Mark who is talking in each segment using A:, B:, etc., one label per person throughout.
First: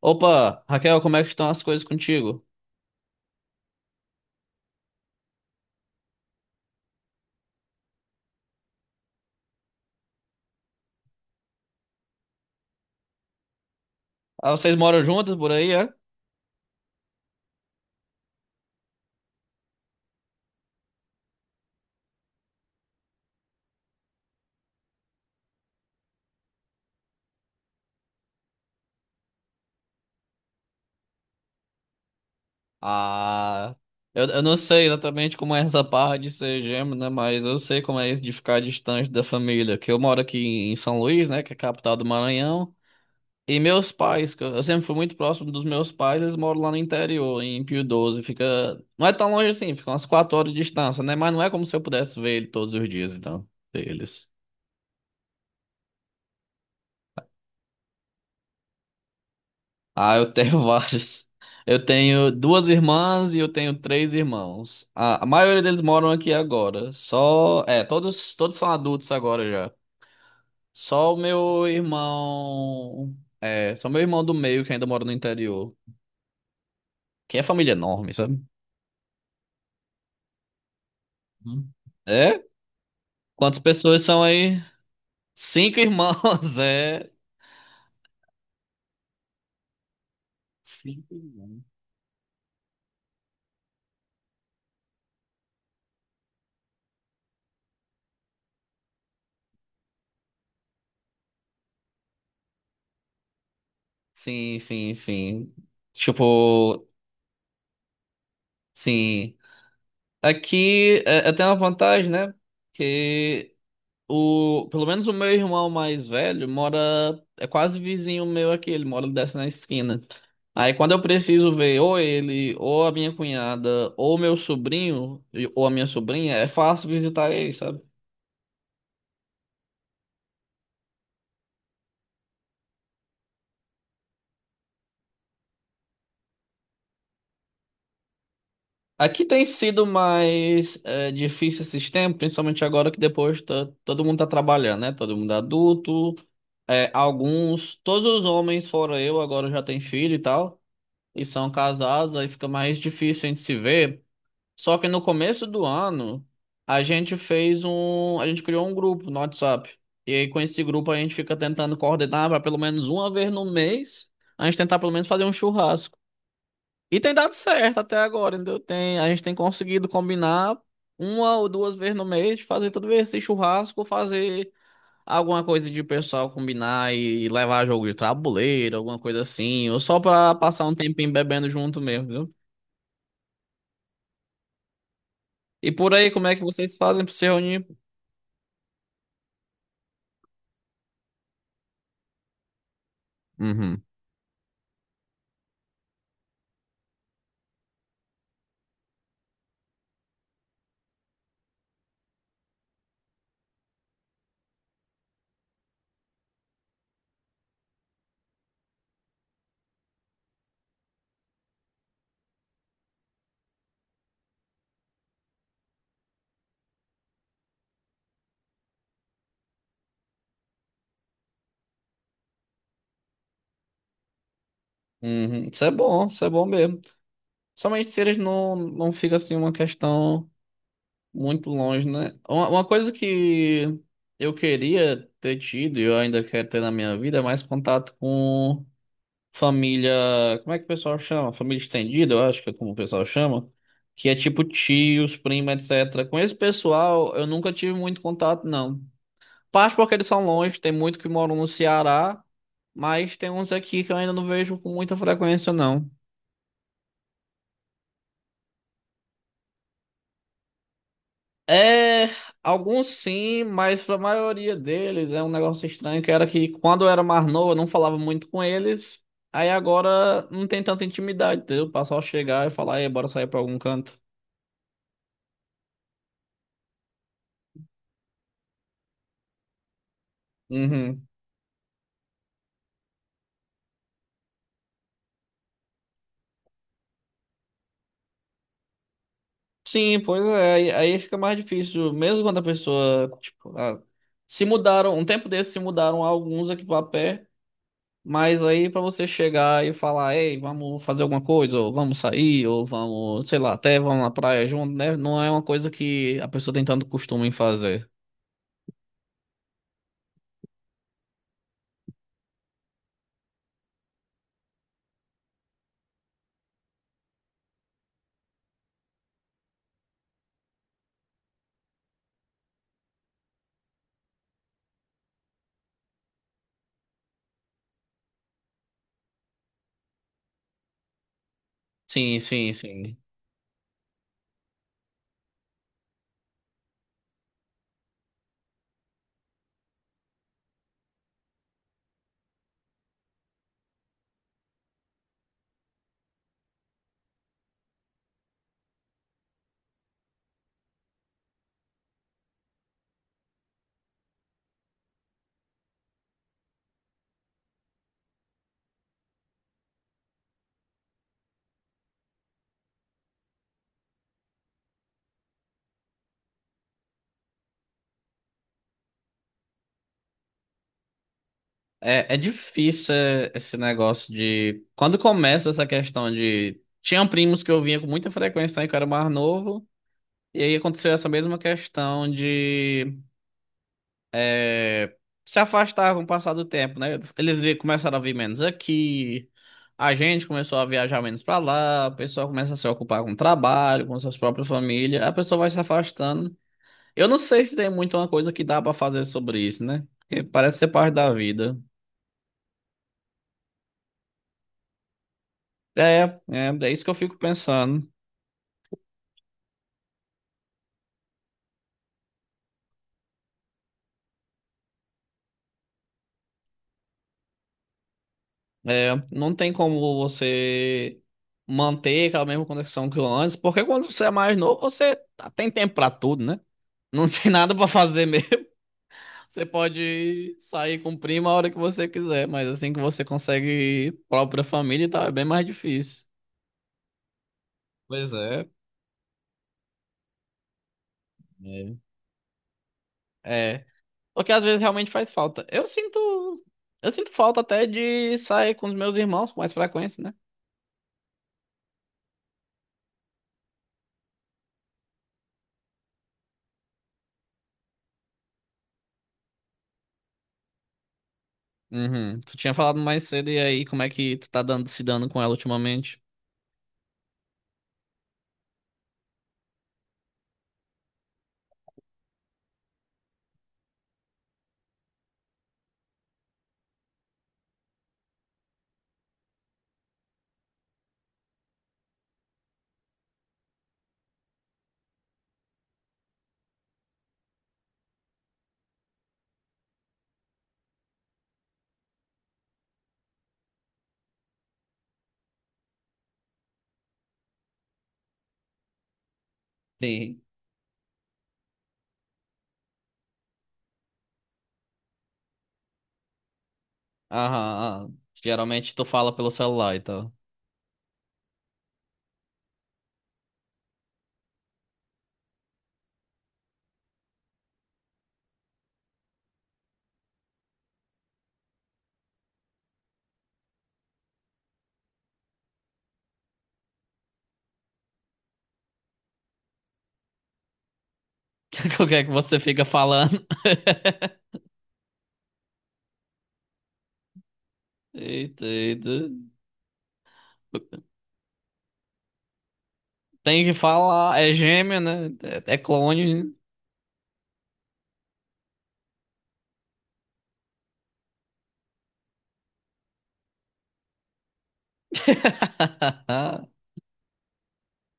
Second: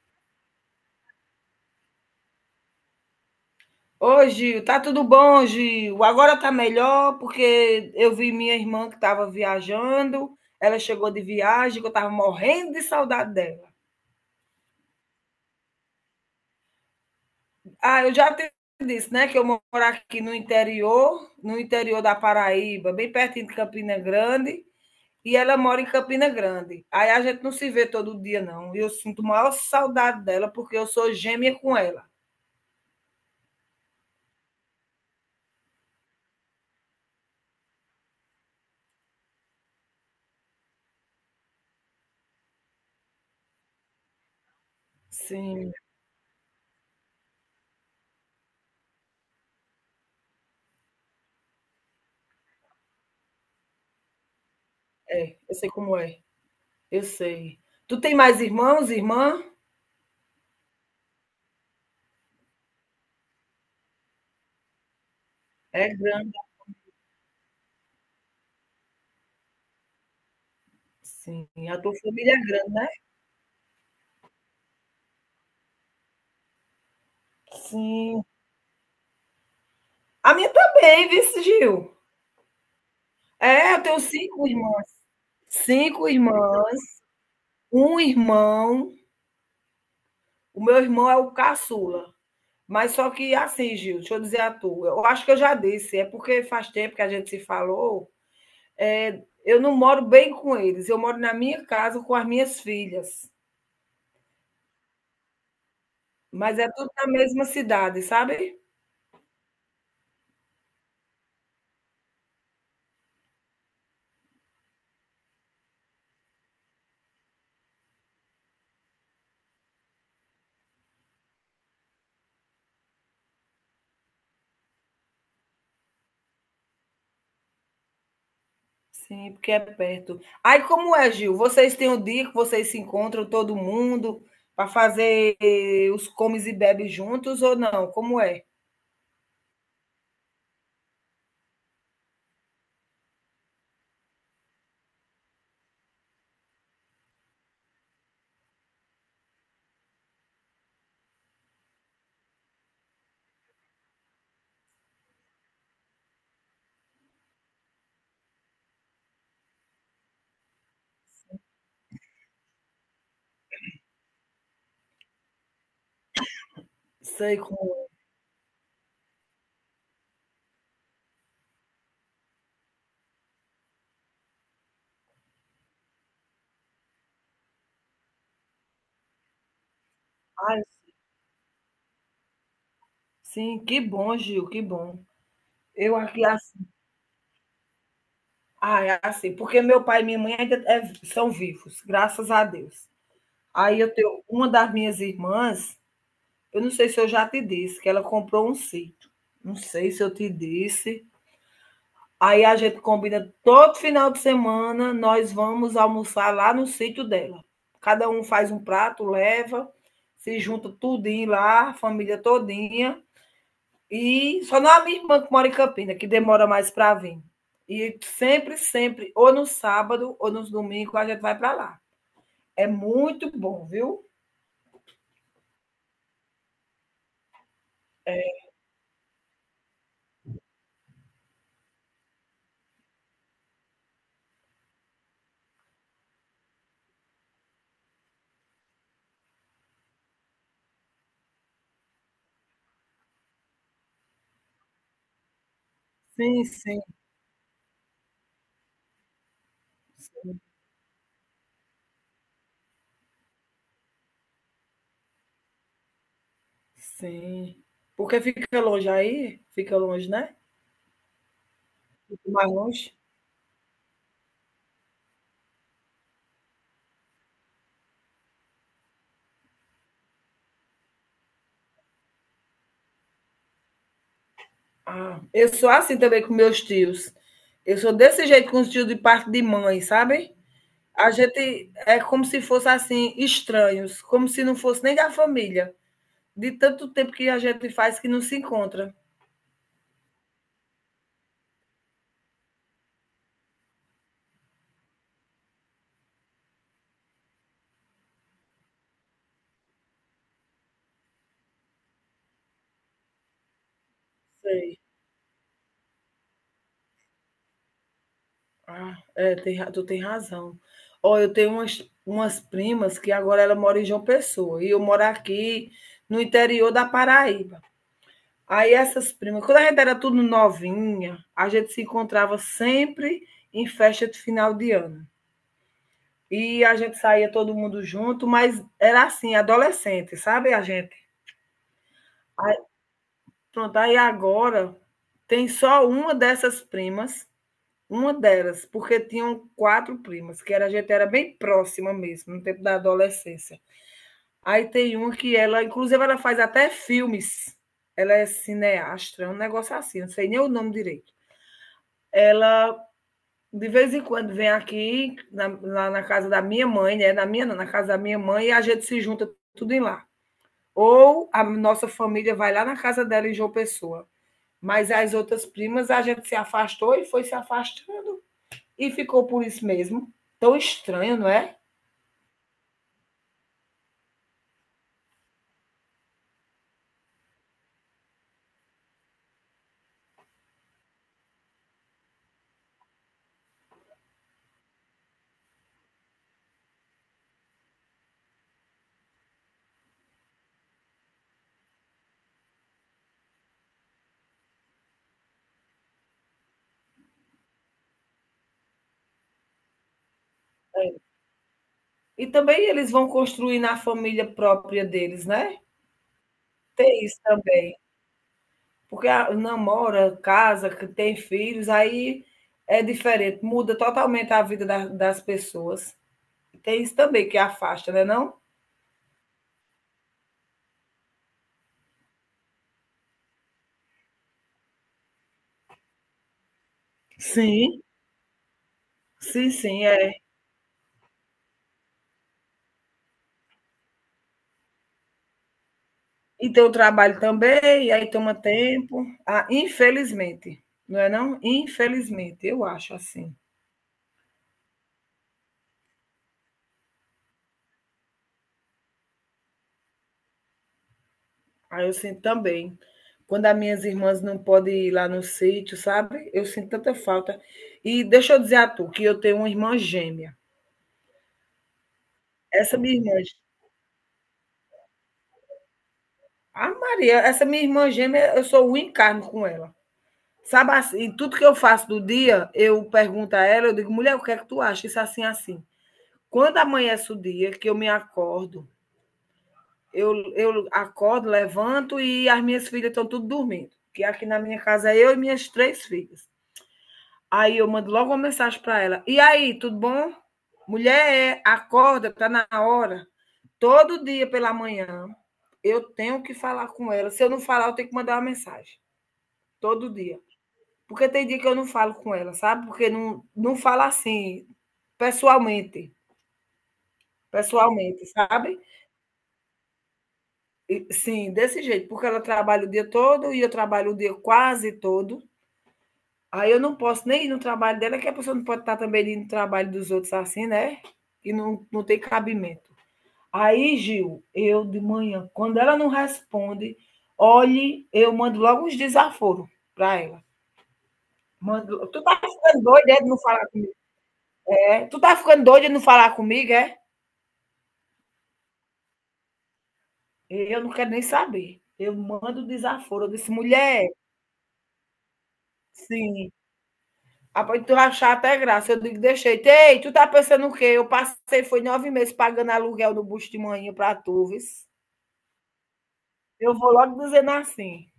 A: Opa, Raquel, como é que estão as coisas contigo?
B: Ô, Gil, tá tudo bom, Gil? Agora tá melhor, porque eu vi minha irmã que estava viajando, ela chegou de viagem, que eu estava morrendo de saudade dela.
A: Ah, vocês moram juntas por aí, é?
B: Ah, eu já te disse, né, que eu moro aqui no interior, no interior da Paraíba, bem pertinho de Campina Grande, e ela mora em Campina Grande. Aí a gente não se vê todo dia, não. E eu sinto maior saudade dela, porque eu sou gêmea com ela.
A: Ah, eu não sei exatamente como é essa parte de ser gêmeo, né? Mas eu sei como é isso de ficar distante da família. Que eu moro aqui em São Luís, né? Que é a capital do Maranhão. E meus pais, que eu sempre fui muito próximo dos
B: Sim,
A: meus pais, eles moram lá no interior, em Pio 12. Fica. Não é tão longe assim, fica umas 4 horas de distância, né? Mas não é como se eu pudesse ver ele todos os dias, então, eles.
B: é, eu sei como é, eu sei. Tu tem mais irmãos, irmã?
A: Ah, eu tenho vários. Eu tenho duas irmãs e eu tenho três irmãos. A maioria deles
B: É
A: moram aqui
B: grande.
A: agora. Só, é, todos são adultos agora já. Só o
B: Sim,
A: meu
B: a tua família é grande, né?
A: irmão, é, só meu irmão do meio que ainda mora no interior, que é família enorme,
B: Sim.
A: sabe?
B: A minha também, viu,
A: Hum.
B: Gil?
A: É? Quantas
B: É, eu tenho
A: pessoas são
B: 5
A: aí?
B: irmãs.
A: Cinco
B: Cinco
A: irmãos,
B: irmãs,
A: é.
B: um irmão. O meu irmão
A: Cinco
B: é o
A: irmãos.
B: caçula. Mas só que assim, Gil, deixa eu dizer a tua eu acho que eu já disse, é porque faz tempo que a gente se falou. É, eu não moro bem com eles, eu moro na minha casa com as minhas filhas,
A: Sim, sim, sim.
B: mas é
A: Tipo,
B: tudo na mesma cidade, sabe?
A: sim. Aqui é, eu tenho uma vantagem, né? Que O, pelo menos o meu irmão mais velho mora, é quase vizinho meu aqui, ele mora desce na esquina. Aí quando eu preciso ver ou ele, ou a minha cunhada, ou meu sobrinho, e- ou a minha sobrinha, é fácil visitar ele, sabe?
B: Sim, porque é perto. Aí como é, Gil? Vocês têm um dia que vocês se encontram todo mundo para fazer os comes e bebes juntos ou não? Como é?
A: Aqui tem sido mais é, difícil esses tempos, principalmente agora que depois tá- todo mundo tá trabalhando, né? Todo mundo é adulto, é, alguns, todos os homens, fora eu, agora já tem filho e tal, e são casados, aí fica mais difícil a gente se ver. Só que no começo do ano, a gente fez um. A gente criou um grupo no WhatsApp. E aí, com esse grupo, a gente fica tentando coordenar para pelo menos uma vez no mês, a gente tentar pelo menos fazer um churrasco. E tem dado
B: Sei
A: certo
B: como.
A: até agora, entendeu? Tem, a gente tem conseguido combinar uma ou duas vezes no mês, de fazer todo esse churrasco, fazer alguma coisa de pessoal combinar e levar jogo de tabuleiro, alguma coisa assim, ou só para
B: Ai,
A: passar um tempinho bebendo junto mesmo, viu?
B: sim, que bom, Gil, que bom.
A: E por
B: Eu
A: aí,
B: aqui
A: como é que
B: assim,
A: vocês fazem para se reunir?
B: ah, é assim, porque meu pai e minha mãe ainda são vivos, graças a Deus. Aí
A: Uhum.
B: eu tenho uma das minhas irmãs, eu não sei se eu já te disse, que ela comprou um sítio. Não sei se eu te disse. Aí a gente combina todo final de semana, nós vamos almoçar lá no sítio dela. Cada um faz um prato, leva, se junta tudinho lá, a família todinha. E só não a minha irmã que mora em Campina, que demora mais para vir. E sempre, sempre, ou no sábado ou nos domingos, a gente vai para lá. É muito bom, viu?
A: Uhum. Isso é bom mesmo. Somente se eles não fica assim uma questão muito longe, né? Uma coisa que eu queria ter tido e eu ainda quero ter na minha vida é mais contato com família. Como é que o pessoal chama? Família estendida, eu acho que é como o pessoal chama. Que é tipo tios, prima, etc. Com esse
B: Sim, sim,
A: pessoal eu nunca tive muito contato, não. Parte porque eles são longe, tem muito que moram no Ceará, mas tem uns aqui que eu ainda não vejo com muita frequência, não.
B: sim. Porque fica longe aí? Fica longe, né?
A: É,
B: Fica mais
A: alguns
B: longe.
A: sim, mas pra maioria deles é um negócio estranho que era que quando eu era mais novo eu não falava muito com eles, aí agora não tem tanta intimidade, entendeu? O pessoal chegar e falar, e bora sair pra algum canto.
B: Ah, eu sou assim também com meus tios. Eu sou desse jeito com os tios de parte de mãe, sabe?
A: Uhum.
B: A gente é como se fosse assim, estranhos, como se não fosse nem da família, de tanto tempo que a gente faz que não se encontra.
A: Sim, pois é, aí fica mais difícil, mesmo quando a pessoa, tipo, ah, se mudaram, um tempo desse se mudaram alguns aqui pra pé. Mas aí pra você chegar e falar, ei, vamos fazer alguma coisa, ou vamos sair, ou vamos, sei lá, até vamos na praia junto,
B: Sei.
A: né? Não é uma coisa que a pessoa tem tanto costume em fazer.
B: Ah, é, tem, tu tem razão. Ó, eu tenho umas primas que agora ela mora em João Pessoa e eu moro aqui no interior da Paraíba. Aí essas primas, quando a gente era tudo novinha, a gente se encontrava sempre em festa de final de ano. E a gente saía todo mundo junto, mas era assim, adolescente, sabe a gente?
A: Sim, sim,
B: Aí,
A: sim.
B: pronto, aí agora tem só uma dessas primas, uma delas, porque tinham quatro primas, que era, a gente era bem próxima mesmo, no tempo da adolescência. Aí tem uma que ela, inclusive, ela faz até filmes. Ela é cineasta, é um negócio assim, não sei nem o nome direito. Ela De vez em quando vem aqui, lá na casa da minha mãe, né? Na minha, não, na casa da minha mãe, e a gente se junta tudo em lá. Ou a nossa família vai lá na casa dela em João Pessoa. Mas as outras primas a gente se afastou e foi se afastando. E ficou por isso mesmo. Tão estranho, não é?
A: É, é difícil é, esse negócio de. Quando começa essa questão de. Tinha primos que eu vinha com muita frequência lá em que eu era mais novo, e aí aconteceu essa mesma questão de. É, se afastar com o passar do tempo, né? Eles vi- começaram a vir menos aqui, a gente começou a viajar menos pra lá, a pessoa começa a se ocupar com o trabalho, com suas próprias famílias, a pessoa vai se afastando. Eu não sei se tem muito uma coisa que dá pra fazer sobre isso, né? Porque parece ser parte da vida.
B: E também eles vão construir na família própria deles, né?
A: É, é, é isso que eu
B: Tem
A: fico
B: isso também.
A: pensando.
B: Porque namora, casa, que tem filhos, aí é diferente, muda totalmente a vida das pessoas. Tem isso também que afasta, né, não?
A: É, não tem como você manter aquela mesma conexão que antes, porque quando você é mais novo, você tem tempo pra tudo, né? Não tem nada pra
B: Sim,
A: fazer. Você
B: sim, sim. É.
A: pode sair com prima a hora que você quiser, mas assim que você consegue própria família, tá, é bem mais difícil.
B: E tem o trabalho também, e aí
A: Pois
B: toma
A: é.
B: tempo. Ah, infelizmente, não é não?
A: É.
B: Infelizmente, eu acho assim.
A: É. Porque às vezes realmente faz falta. Eu sinto. Eu sinto falta até de sair com os meus irmãos com mais frequência, né?
B: Aí eu sinto também. Quando as minhas irmãs não podem ir lá no sítio, sabe? Eu sinto tanta falta. E deixa eu dizer a tu que eu tenho uma irmã gêmea.
A: Uhum. Tu tinha falado
B: Essa minha
A: mais
B: irmã,
A: cedo, e aí, como é que tu tá dando, se dando com ela ultimamente?
B: a Maria, essa minha irmã gêmea, eu sou o encarno com ela. Sabe assim, e tudo que eu faço do dia, eu pergunto a ela, eu digo, mulher, o que é que tu acha? Isso assim, assim. Quando amanhece o dia que eu me acordo, eu acordo, levanto e as minhas filhas estão tudo dormindo. Que aqui na minha casa é eu e minhas três filhas. Aí eu mando logo uma mensagem para ela. E aí, tudo bom? Mulher, é, acorda, tá na hora. Todo dia pela manhã eu tenho que falar com ela. Se eu não falar, eu tenho que mandar uma mensagem. Todo dia.
A: Sim.
B: Porque tem dia que eu não falo com ela, sabe? Porque não falo assim, pessoalmente.
A: Aham, aham.
B: Pessoalmente, sabe?
A: Geralmente tu fala pelo celular e tal.
B: Sim, desse jeito, porque ela trabalha o dia todo e eu trabalho o dia quase todo. Aí eu não posso nem ir no trabalho dela, que a pessoa não pode estar também indo no trabalho dos outros assim, né? E não tem cabimento. Aí, Gil, eu de manhã, quando ela não responde, olhe, eu mando logo uns desaforos para ela. Mando,
A: O que
B: tu
A: é que
B: tá
A: você
B: ficando
A: fica
B: doida é, de não
A: falando?
B: falar, é? Tu tá ficando doida de não falar comigo, é?
A: Eita, eita.
B: Eu não quero nem saber. Eu mando desaforo. Eu disse,
A: Tem que
B: mulher,
A: falar, é gêmea, né? É é clone, né?
B: sim. Após tu achar até graça, eu digo, deixei. Ei, tu tá pensando o quê? Eu passei, foi 9 meses pagando aluguel do bucho de manhã pra tu, vis. Eu vou logo dizendo assim.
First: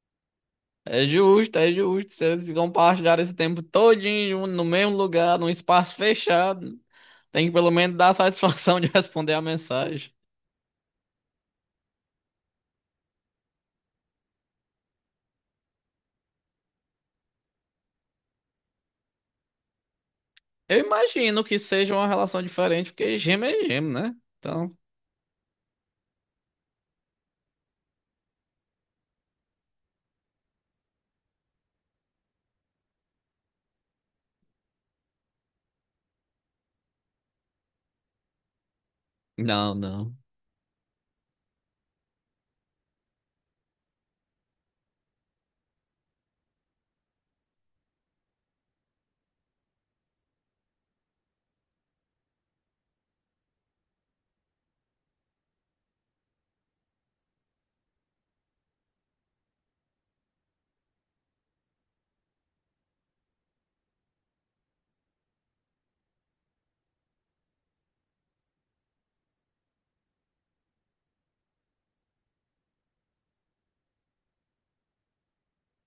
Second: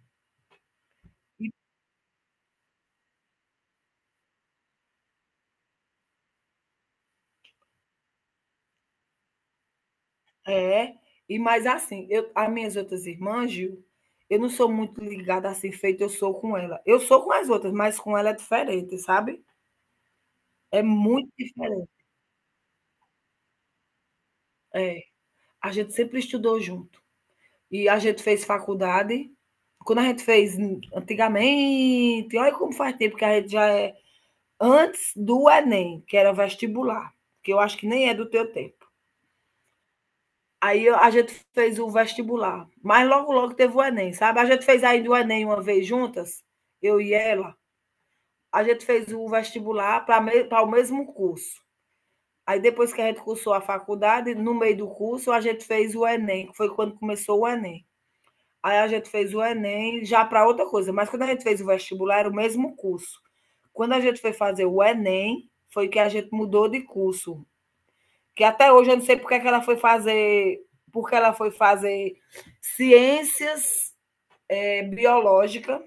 A: É
B: E-
A: justo, é justo. Se eles compartilharam esse tempo todinho no mesmo lugar, num espaço fechado, tem que pelo menos dar a satisfação de responder a mensagem.
B: É, e mais assim, eu, as minhas outras irmãs, Gil, eu não sou muito ligada assim, feito eu sou com ela. Eu sou com as outras, mas com ela é diferente, sabe?
A: Eu
B: É muito
A: imagino que
B: diferente.
A: seja uma relação diferente, porque gêmeo é gêmeo, né? Então,
B: É, a gente sempre estudou junto. E a gente fez faculdade. Quando a gente fez antigamente, olha como faz tempo que a gente já é antes do Enem, que era vestibular, que eu acho que nem é do teu tempo.
A: não, não.
B: Aí a gente fez o vestibular, mas logo, logo teve o Enem, sabe? A gente fez ainda o Enem uma vez juntas, eu e ela. A gente fez o vestibular para o mesmo curso. Aí depois que a gente cursou a faculdade, no meio do curso, a gente fez o Enem, que foi quando começou o Enem. Aí a gente fez o Enem já para outra coisa, mas quando a gente fez o vestibular era o mesmo curso. Quando a gente foi fazer o Enem, foi que a gente mudou de curso. Que até hoje eu não sei porque é que ela foi fazer, porque ela foi fazer ciências biológica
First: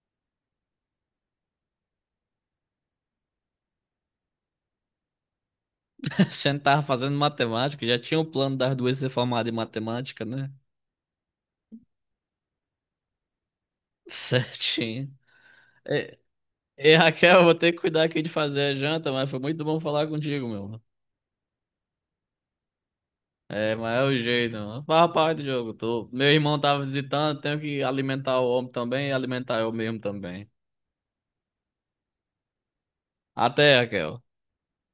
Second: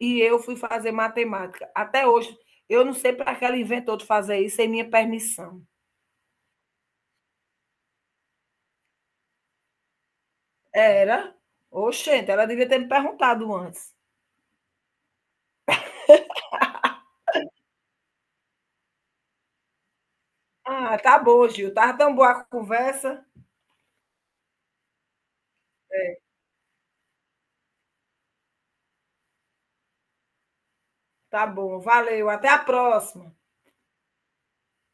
B: e eu fui fazer matemática. Até hoje eu não sei para que ela inventou de fazer isso sem minha permissão.
A: Você não tava fazendo matemática, já tinha o plano das duas ser formada em matemática, né?
B: Era. Oxente, ela devia ter me perguntado antes.
A: Certinho. É, ei, Raquel, vou ter que cuidar aqui de fazer a janta, mas foi muito bom falar contigo, meu.
B: Ah, tá bom, Gil. Tá tão boa a conversa.
A: É, mas é o jeito, mano. Fala parte do jogo. Tô... Meu irmão tava visitando, tenho que alimentar o homem também e alimentar eu mesmo também.
B: Tá bom, valeu. Até a próxima.
A: Até, Raquel.